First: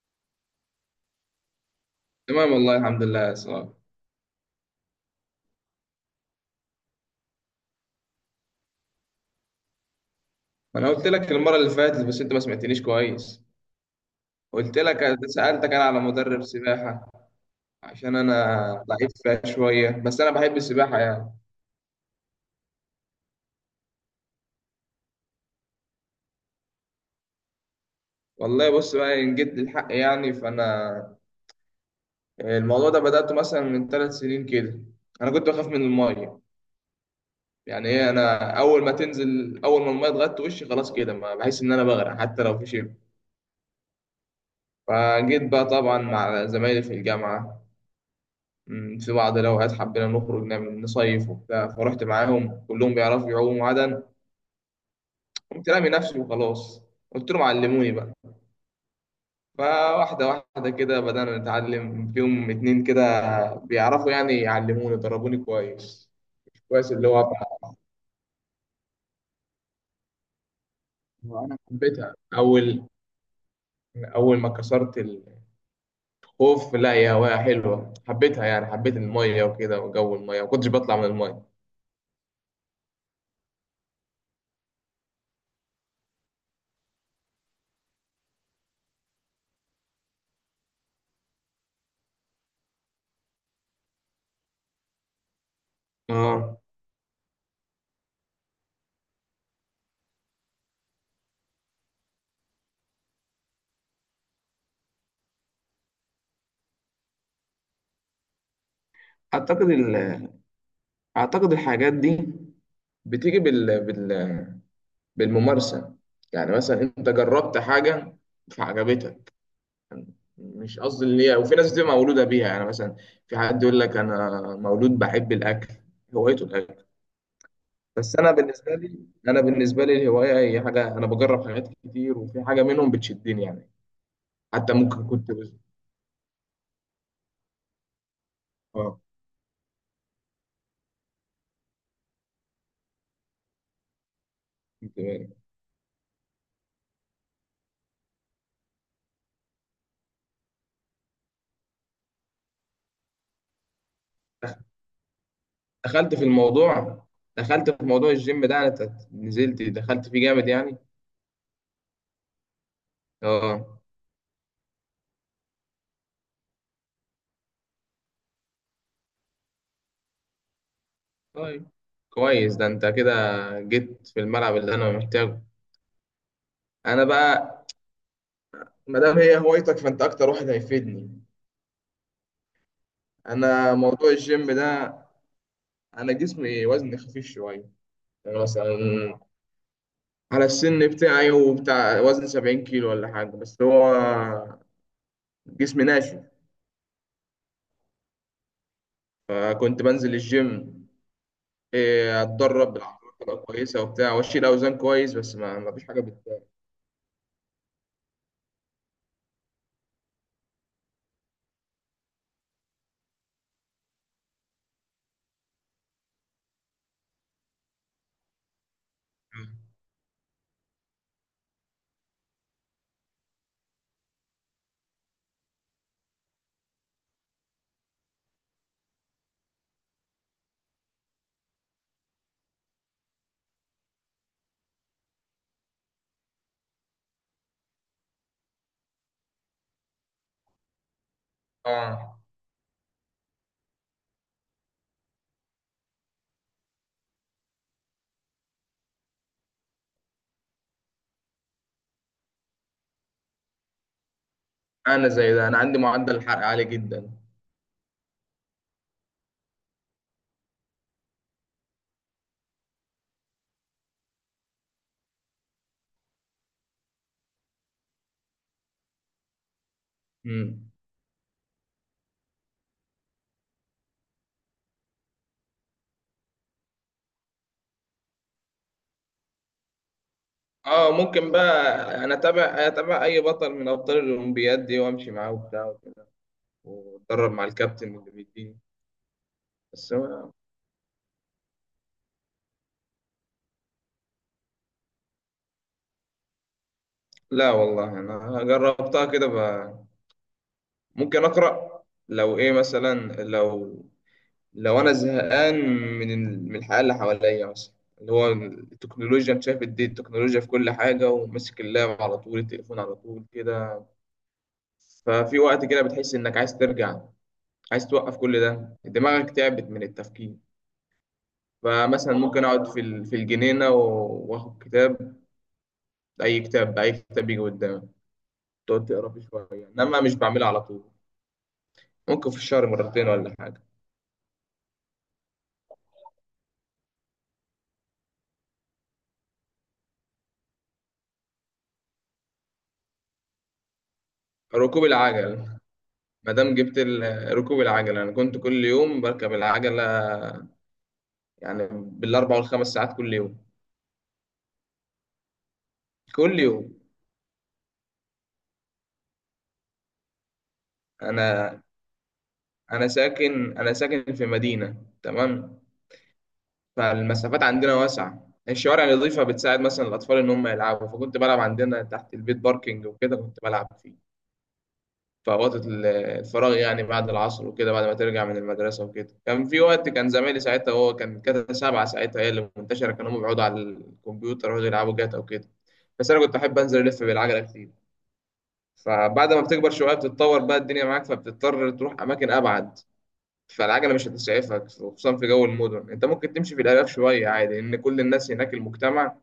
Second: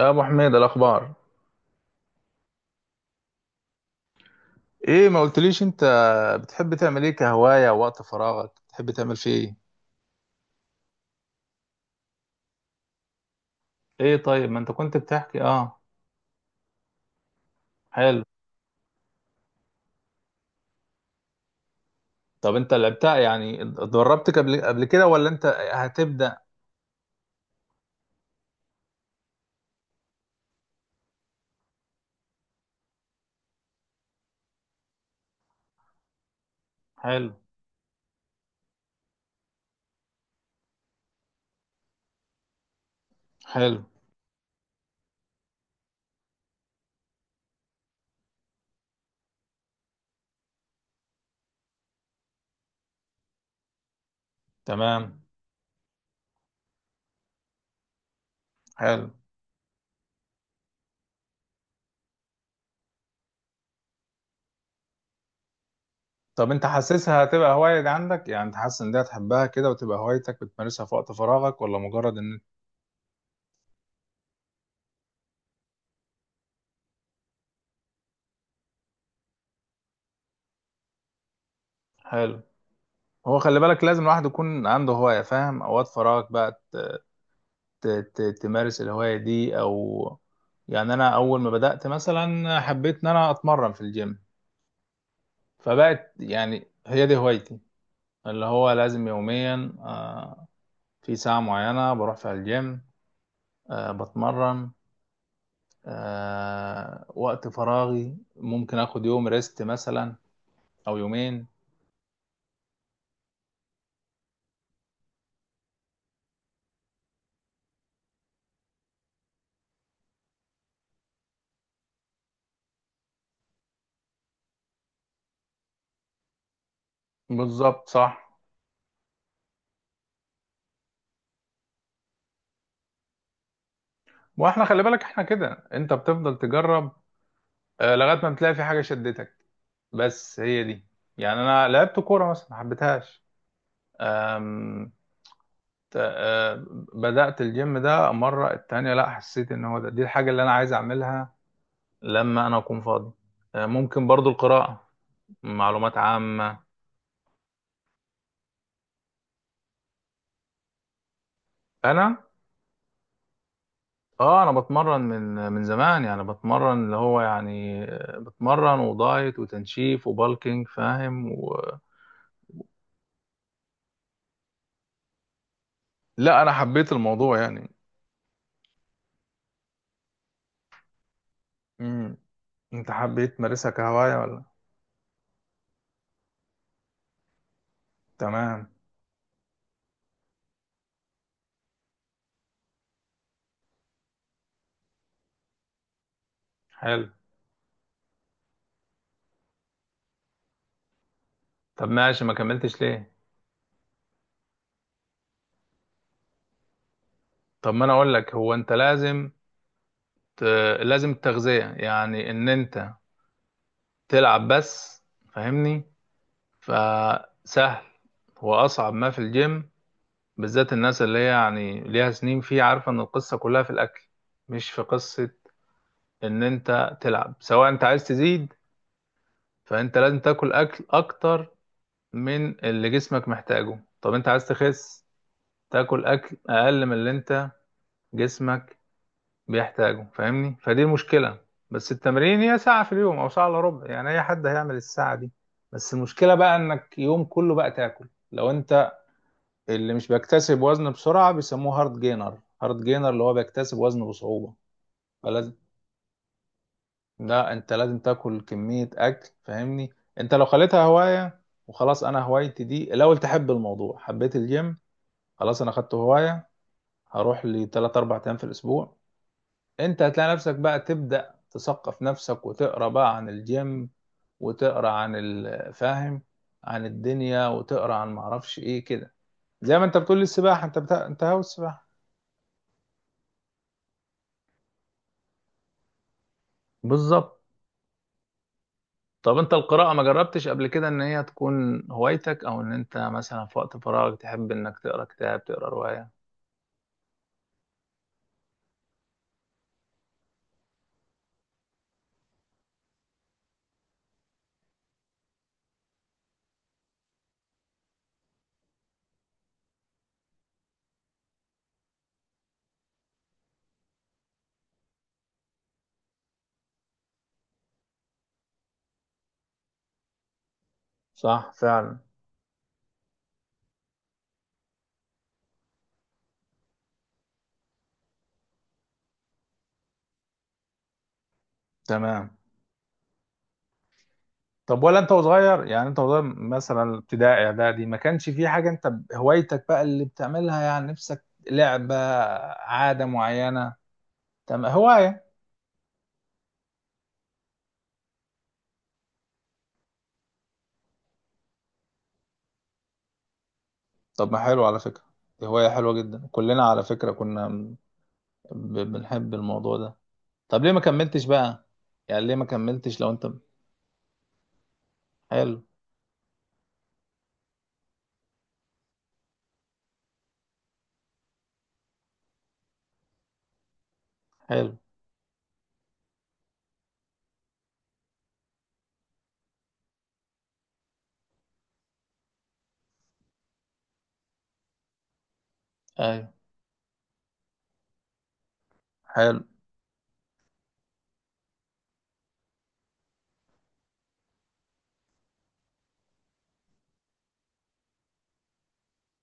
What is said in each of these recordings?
يا ابو حميد، الاخبار تمام، والله الحمد لله يا سلام. ايه؟ ما قلتليش انت بتحب تعمل ايه كهواية؟ وقت فراغك بتحب تعمل فيه ايه؟ ما انا قلت لك المره اللي فاتت بس انت ما سمعتنيش كويس. ايه، طيب ما انت قلت كنت لك بتحكي. سالتك اه. انا على مدرب سباحه عشان حلو. انا ضعيف فيها شويه، بس انا بحب السباحه يعني. طب انت لعبتها يعني، اتدربت قبل كده ولا انت هتبدأ؟ والله بص بقى ان جد الحق يعني، فانا الموضوع ده بداته مثلا من 3 سنين كده. انا كنت بخاف من الميه. حلو. يعني ايه، انا اول ما تنزل، اول ما الميه اتغطت وشي خلاص كده ما بحس ان انا بغرق حتى لو في شيء. حلو. فجيت بقى طبعا مع زمايلي في الجامعه، في بعض الأوقات حبينا نخرج نعمل نصيف وبتاع. فرحت معاهم كلهم بيعرفوا يعوموا عدن. تمام. قمت رامي نفسي وخلاص، قلت لهم علموني بقى. حلو. فواحدة واحدة كده بدأنا نتعلم، فيهم اتنين كده بيعرفوا يعني يعلموني، ضربوني كويس طب مش انت كويس اللي هو حاسسها هتبقى بقى. هواية عندك؟ يعني انت حاسس ان دي هتحبها كده وتبقى هوايتك بتمارسها في وقت أنا فراغك، ولا حبيتها. مجرد ان. أول أول ما كسرت الخوف، لا، يا هواية حلوة، حبيتها يعني، حبيت المية وكده وجو المية، ما كنتش بطلع من المية. حلو. هو خلي بالك لازم الواحد يكون عنده هواية، فاهم؟ أوقات فراغك بقى ت- تمارس الهواية دي او. يعني انا اول ما بدأت مثلا حبيت ان انا اتمرن في الجيم، فبقت اه. يعني هي دي هوايتي، اللي هو لازم يوميا في ساعة معينة بروح فيها الجيم، بتمرن، وقت فراغي ممكن اخد يوم ريست أعتقد ال... مثلا او يومين. أعتقد الحاجات دي بتيجي بالممارسة. يعني مثلا انت جربت حاجة فعجبتك. مش قصدي اللي هي، وفي ناس بتبقى مولودة بيها، يعني مثلا في حد يقول لك انا مولود بحب الاكل، هوايته الاكل. بالظبط، بس صح. انا بالنسبة لي الهواية هي حاجة، انا بجرب حاجات كتير وفي حاجة منهم بتشدني يعني. واحنا حتى خلي بالك ممكن احنا كنت بز... كده، انت بتفضل تجرب لغاية ما بتلاقي في حاجة اه. شدتك، بس هي دي. يعني انا لعبت كورة مثلا ما حبيتهاش، أم- كنت بقى- ت- آه، بدأت الجيم ده مرة التانية، لا حسيت ان هو ده دي الحاجة اللي انا عايز اعملها لما انا اكون فاضي، ممكن برضو القراءة، معلومات دخلت في عامة، الموضوع، دخلت في موضوع الجيم ده. انا نزلت دخلت فيه جامد يعني. انا. اه اه، انا بتمرن من زمان يعني، بتمرن اللي هو يعني، بتمرن ودايت وتنشيف وبالكينج فاهم طيب، كويس ده، انت كده جيت في الملعب اللي انا محتاجه. لا، انا حبيت انا الموضوع بقى يعني. ما دام هي هوايتك فانت اكتر واحد هيفيدني. مم. انت حبيت تمارسها انا موضوع كهواية ولا؟ الجيم ده، انا جسمي وزني خفيف شويه. يعني تمام. مثلا على السن بتاعي وبتاع وزن 70 كيلو ولا حاجه، بس هو جسمي ناشف. حلو. فكنت بنزل الجيم، طب ماشي، ما اتدرب كملتش ليه؟ بالعضلات تبقى كويسه وبتاع، واشيل اوزان كويس، بس ما فيش حاجه بت. طب ما انا اقول لك، هو انت لازم، لازم التغذية، يعني ان انت تلعب بس، فاهمني؟ فسهل. هو اصعب ما في الجيم، بالذات الناس اللي هي يعني ليها سنين فيه، عارفة ان القصة كلها في الاكل، مش في قصة ان انت تلعب. سواء انت عايز تزيد فانت لازم تاكل اكل اكتر من اللي جسمك محتاجه، طب انت عايز تخس تاكل اكل اقل من اللي انت جسمك بيحتاجوا، فاهمني؟ فدي المشكلة. بس اه، التمرين هي ساعة في اليوم أو ساعة إلا ربع، يعني أي حد هيعمل الساعة دي. بس المشكلة بقى إنك يوم كله بقى تاكل. لو أنت اللي مش بيكتسب وزن بسرعة بيسموه هارد جينر، هارد جينر اللي هو بيكتسب وزن بصعوبة، انا زي ده، فلازم. انا عندي معدل الحرق عالي جدا. لا، أنت لازم تاكل كمية أكل، فاهمني؟ أنت لو خليتها هواية وخلاص، أنا هوايتي دي الأول، تحب الموضوع، حبيت الجيم، خلاص أنا خدته هواية، هروح لي 3 4 أيام في الأسبوع. انت هتلاقي نفسك مم. بقى تبدأ تثقف نفسك وتقرا بقى عن الجيم، وتقرا عن الفاهم، عن الدنيا، وتقرا عن معرفش ايه كده. زي ما انت بتقول لي السباحة، انت اه انت ممكن هاوي بقى، السباحة. انا اتابع اي بطل من ابطال الاولمبياد دي وامشي معاه وبتاع وكده، واتدرب بالظبط. مع الكابتن واللي بيديني. طب انت القراءة بس ما ما- جربتش قبل كده ان هي تكون هوايتك، او ان انت مثلا في وقت فراغك تحب انك تقرا كتاب تقرا رواية؟ لا والله انا جربتها كده بقى. ممكن اقرا لو ايه، مثلا لو انا زهقان من من الحياه اللي حواليا مثلا، اللي هو التكنولوجيا. انت شايف دي التكنولوجيا في كل حاجه، وماسك اللاب على طول، التليفون على طول كده. ففي وقت كده بتحس انك عايز ترجع، عايز توقف كل ده، دماغك تعبت من التفكير. صح، فعلا. فمثلا ممكن اقعد في في الجنينه، واخد كتاب، اي كتاب يجي قدامي، تقعد تقرا فيه شويه، انما مش بعملها على طول. تمام. ممكن في الشهر مرتين ولا حاجه. طب ولا انت وصغير؟ يعني انت وصغير مثلا ابتدائي اعدادي ما كانش في حاجه انت هوايتك بقى اللي بتعملها، يعني نفسك، لعبه، عاده معينه، تم ركوب هوايه. العجل، ما دام جبت ركوب العجل، انا كنت كل يوم بركب العجله يعني بال4 و5 ساعات كل يوم، طب ما حلو على فكره، دي هوايه حلوه جدا، كل كلنا يوم. على فكره كنا بنحب الموضوع ده. طب ليه ما كملتش انا بقى؟ يعني ليه ما انا كملتش لو انت. ساكن، انا ساكن في مدينه تمام، حلو. فالمسافات عندنا واسعه، الشوارع النظيفة بتساعد مثلا الأطفال إن هم يلعبوا. فكنت بلعب عندنا تحت البيت باركينج وكده، كنت بلعب فيه حلو. في أوقات الفراغ يعني بعد العصر وكده، بعد ما ترجع من المدرسة وكده. كان في وقت كان زمايلي ساعتها، هو كان جاتا سبعة ساعتها هي اللي منتشرة، كانوا هم بيقعدوا على الكمبيوتر ويقعدوا يلعبوا جاتا وكده، بس أنا ايوه. كنت أحب أنزل ألف بالعجلة كتير. فبعد حلو. ما بتكبر شوية بتتطور بقى الدنيا معاك، فبتضطر تروح أماكن أبعد. فالعجلة مش هتسعفك خصوصا في جو المدن، أنت ممكن تمشي في الآلاف شوية عادي، لأن كل الناس هناك المجتمع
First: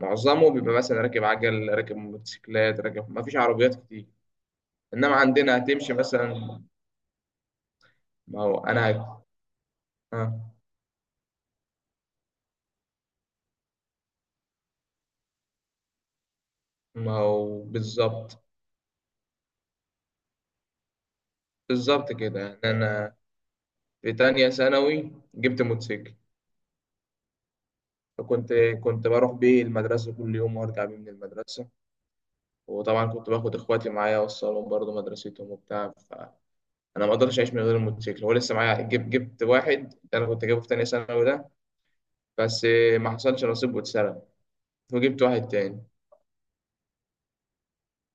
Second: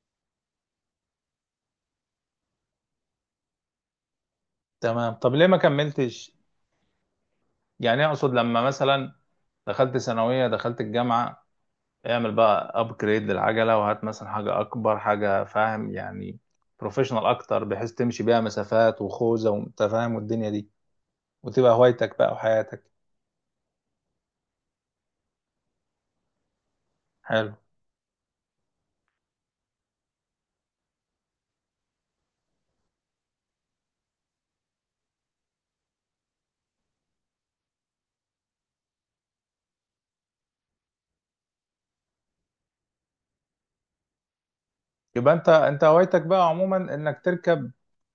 معظمه بيبقى مثلا راكب عجل، راكب موتوسيكلات، راكب، مفيش عربيات كتير. تمام. إنما طب ليه ما عندنا هتمشي كملتش؟ مثلا. يعني اقصد ما هو لما انا، مثلا دخلت ثانويه، اه، دخلت الجامعه، اعمل بقى ابجريد للعجله، وهات مثلا حاجه اكبر، حاجه فاهم يعني، ما بروفيشنال هو اكتر، بحيث تمشي بيها بالظبط. مسافات وخوذه وانت فاهم والدنيا دي، وتبقى بالظبط هوايتك بقى كده يعني، وحياتك. انا في تانية ثانوي جبت موتوسيكل. حلو. فكنت بروح بيه المدرسة كل يوم وارجع بيه من المدرسة. وطبعا كنت باخد اخواتي معايا اوصلهم برضه مدرستهم وبتاع، فانا ما اقدرش اعيش من غير الموتوسيكل. هو لسه معايا، جبت واحد ده انا كنت جايبه في تانية ثانوي ده، بس ما حصلش نصيب واتسرق، فجبت يبقى واحد انت تاني. انت هوايتك بقى عموما انك تركب.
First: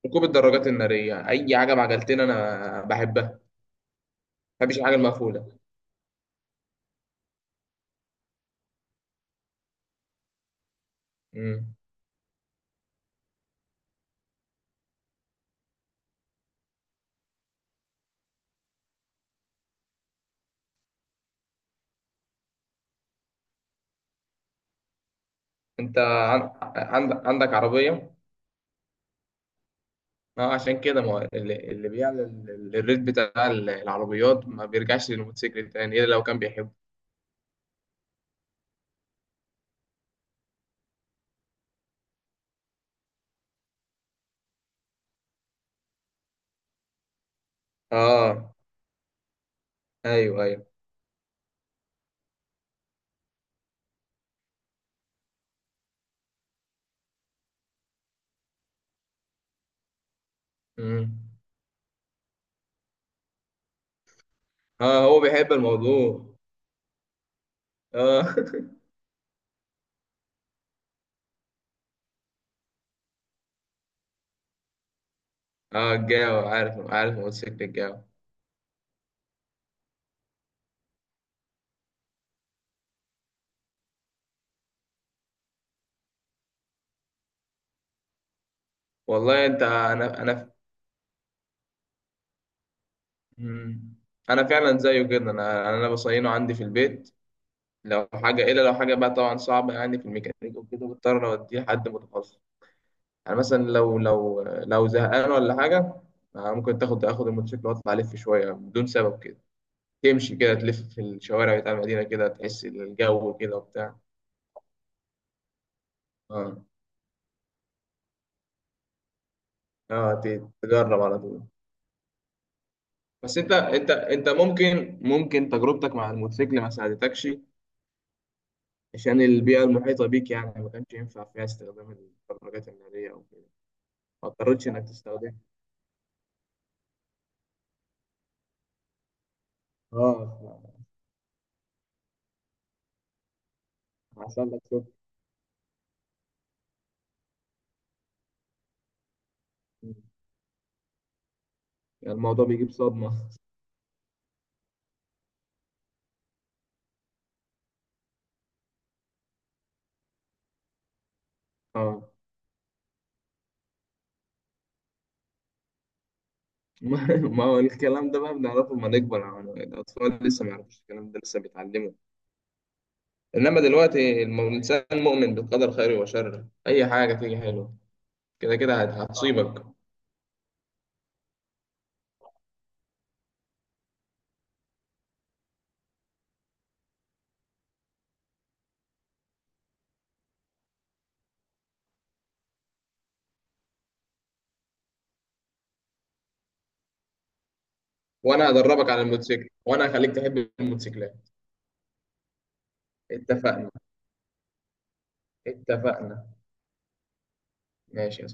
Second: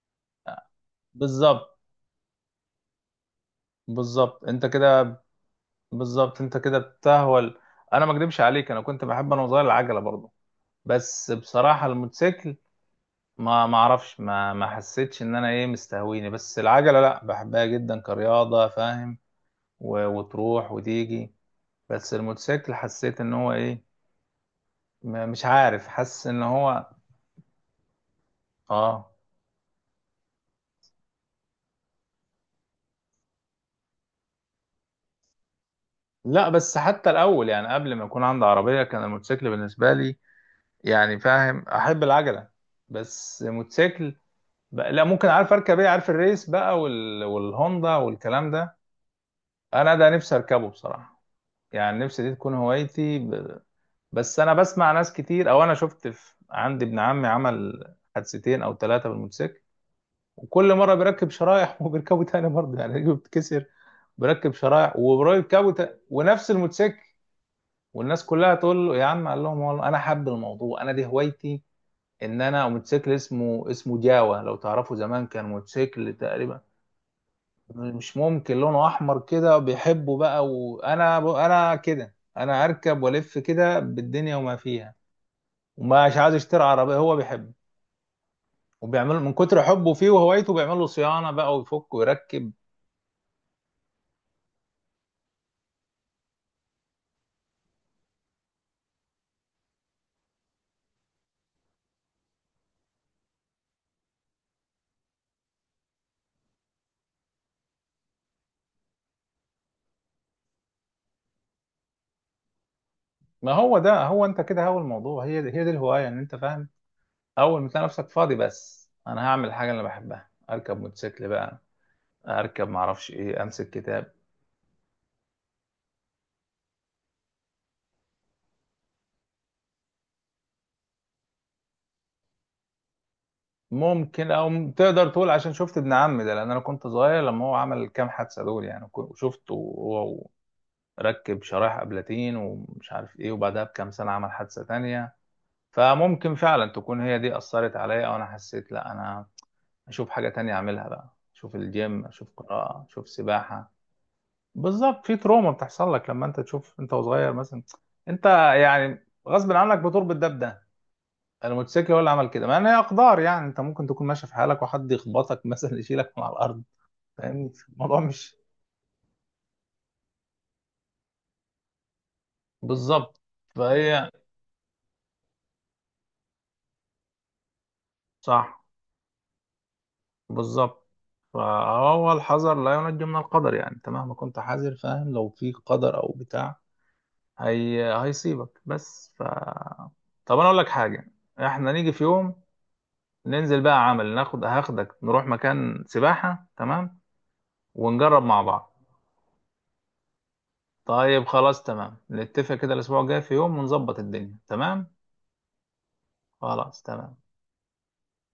ركوب الدراجات النارية، اي بالظبط. حاجة بعجلتين انا بحبها، ما بالظبط انت بحبش الحاجة كده. المقفولة. بالظبط انت كده بتهول. انا ما اكدبش عليك، انا كنت بحب انا صغير العجله برضه، بس مم. بصراحه الموتوسيكل ما اعرفش، ما حسيتش ان انا ايه مستهويني، بس العجله لا، بحبها جدا كرياضه، فاهم؟ وتروح وتيجي. بس الموتوسيكل حسيت ان هو ايه، مش عارف، انت حاسس ان هو. عندك عربية؟ اه. ما هو عشان كده. ما هو اللي، اللي بيعلى الريت بتاع العربيات ما بيرجعش للموتوسيكل تاني الا لو كان لا بيحبه. بس حتى الاول، يعني قبل ما يكون عندي عربية كان الموتوسيكل بالنسبة لي يعني فاهم، احب العجلة، بس موتوسيكل بقى لا، ممكن عارف اركب ايه، عارف الريس بقى والهوندا والكلام اه، ده. انا ده نفسي ايوه، ايوه. اركبه بصراحة، يعني نفسي دي تكون هوايتي بس انا بسمع ناس كتير، او انا شفت عندي ابن عمي عمل حادثتين او ثلاثة بالموتوسيكل، وكل مره امم. بيركب شرايح وبيركبه تاني برضه، يعني رجله بتتكسر، بيركب شرايح اه هو بيحب وبيركبه تاني الموضوع. ونفس الموتوسيكل. اه. والناس كلها تقول له يا عم، قال لهم والله انا حب الموضوع، انا دي هوايتي. ان انا موتوسيكل اسمه جاوا، لو تعرفوا زمان كان اه موتوسيكل الجو، تقريبا عارف، عارف موتوسيكل الجو. مش ممكن، لونه احمر كده، بيحبه بقى. وانا كده، انا اركب والف كده بالدنيا وما فيها، ومش عايز يشتري عربيه، هو بيحبه، وبيعمل من والله انت، كتر حبه فيه انا. وهوايته بيعمل له صيانه بقى ويفك ويركب. مم. انا فعلا زيه جدا، انا بصينه عندي في البيت. لو حاجه، الا لو حاجه بقى طبعا صعبه يعني في الميكانيك وكده، بضطر اوديه لحد متخصص. يعني مثلا لو زهقان ولا حاجة. ممكن اخد الموتوسيكل واطلع الف شوية بدون سبب كده، تمشي كده تلف في الشوارع بتاع المدينة كده، تحس الجو ما كده هو وبتاع. ده، هو انت كده هو الموضوع، هي دي الهوايه، ان انت اه. فاهم، اول ما تلاقي نفسك فاضي بس انا هعمل الحاجه اللي اه بحبها، اركب تجرب على موتوسيكل طول. بقى، اركب معرفش بس ايه، انت امسك انت كتاب. انت ممكن تجربتك مع الموتوسيكل ما ساعدتكش عشان البيئة المحيطة بيك يعني، ما كانش ينفع فيها استخدام البرمجات النارية او كده. ما ممكن او اضطرتش انك تقدر تقول تستخدم. عشان شفت ابن عمي ده، لان انا كنت صغير لما هو عمل الكام حادثه دول، يعني وشفته وهو اه، ركب شرايح ابلاتين ومش عارف ايه، وبعدها بكام سنه عمل حصل لك حادثه شوك. تانية، فممكن فعلا تكون هي دي اثرت عليا، او انا حسيت لا، انا اشوف حاجه تانية اعملها بقى، اشوف الجيم، يعني اشوف الموضوع بيجيب قراءه، اشوف صدمة. سباحه. بالظبط، في تروما بتحصل لك لما انت تشوف انت وصغير مثلا، انت يعني غصب عنك بتربط ده بده، الموتوسيكل هو اللي اه. عمل كده، مع ان هي اقدار. يعني انت ممكن تكون ماشي في حالك وحد يخبطك مثلا يشيلك من على الارض، ما ما فاهمني؟ هو الموضوع الكلام ده بقى مش بنعرفه لما نكبر يعني، الأطفال لسه ما يعرفوش الكلام ده، لسه بيتعلموا. بالظبط. إنما فهي، دلوقتي الإنسان مؤمن بالقدر خيره وشره، أي حاجة تيجي حلوة كده صح، كده هتصيبك. بالظبط. فهو الحذر لا ينجي من القدر، يعني انت مهما كنت حذر فاهم لو في قدر او بتاع هي هيصيبك، بس طب انا اقول لك حاجه، احنا نيجي في يوم ننزل بقى عمل، هاخدك نروح مكان سباحة، تمام؟ ونجرب مع وأنا بعض. هدربك على الموتوسيكل، وأنا هخليك تحب طيب الموتوسيكلات. خلاص تمام، نتفق كده الأسبوع الجاي في يوم اتفقنا، ونظبط الدنيا. تمام. اتفقنا. خلاص تمام. ماشي.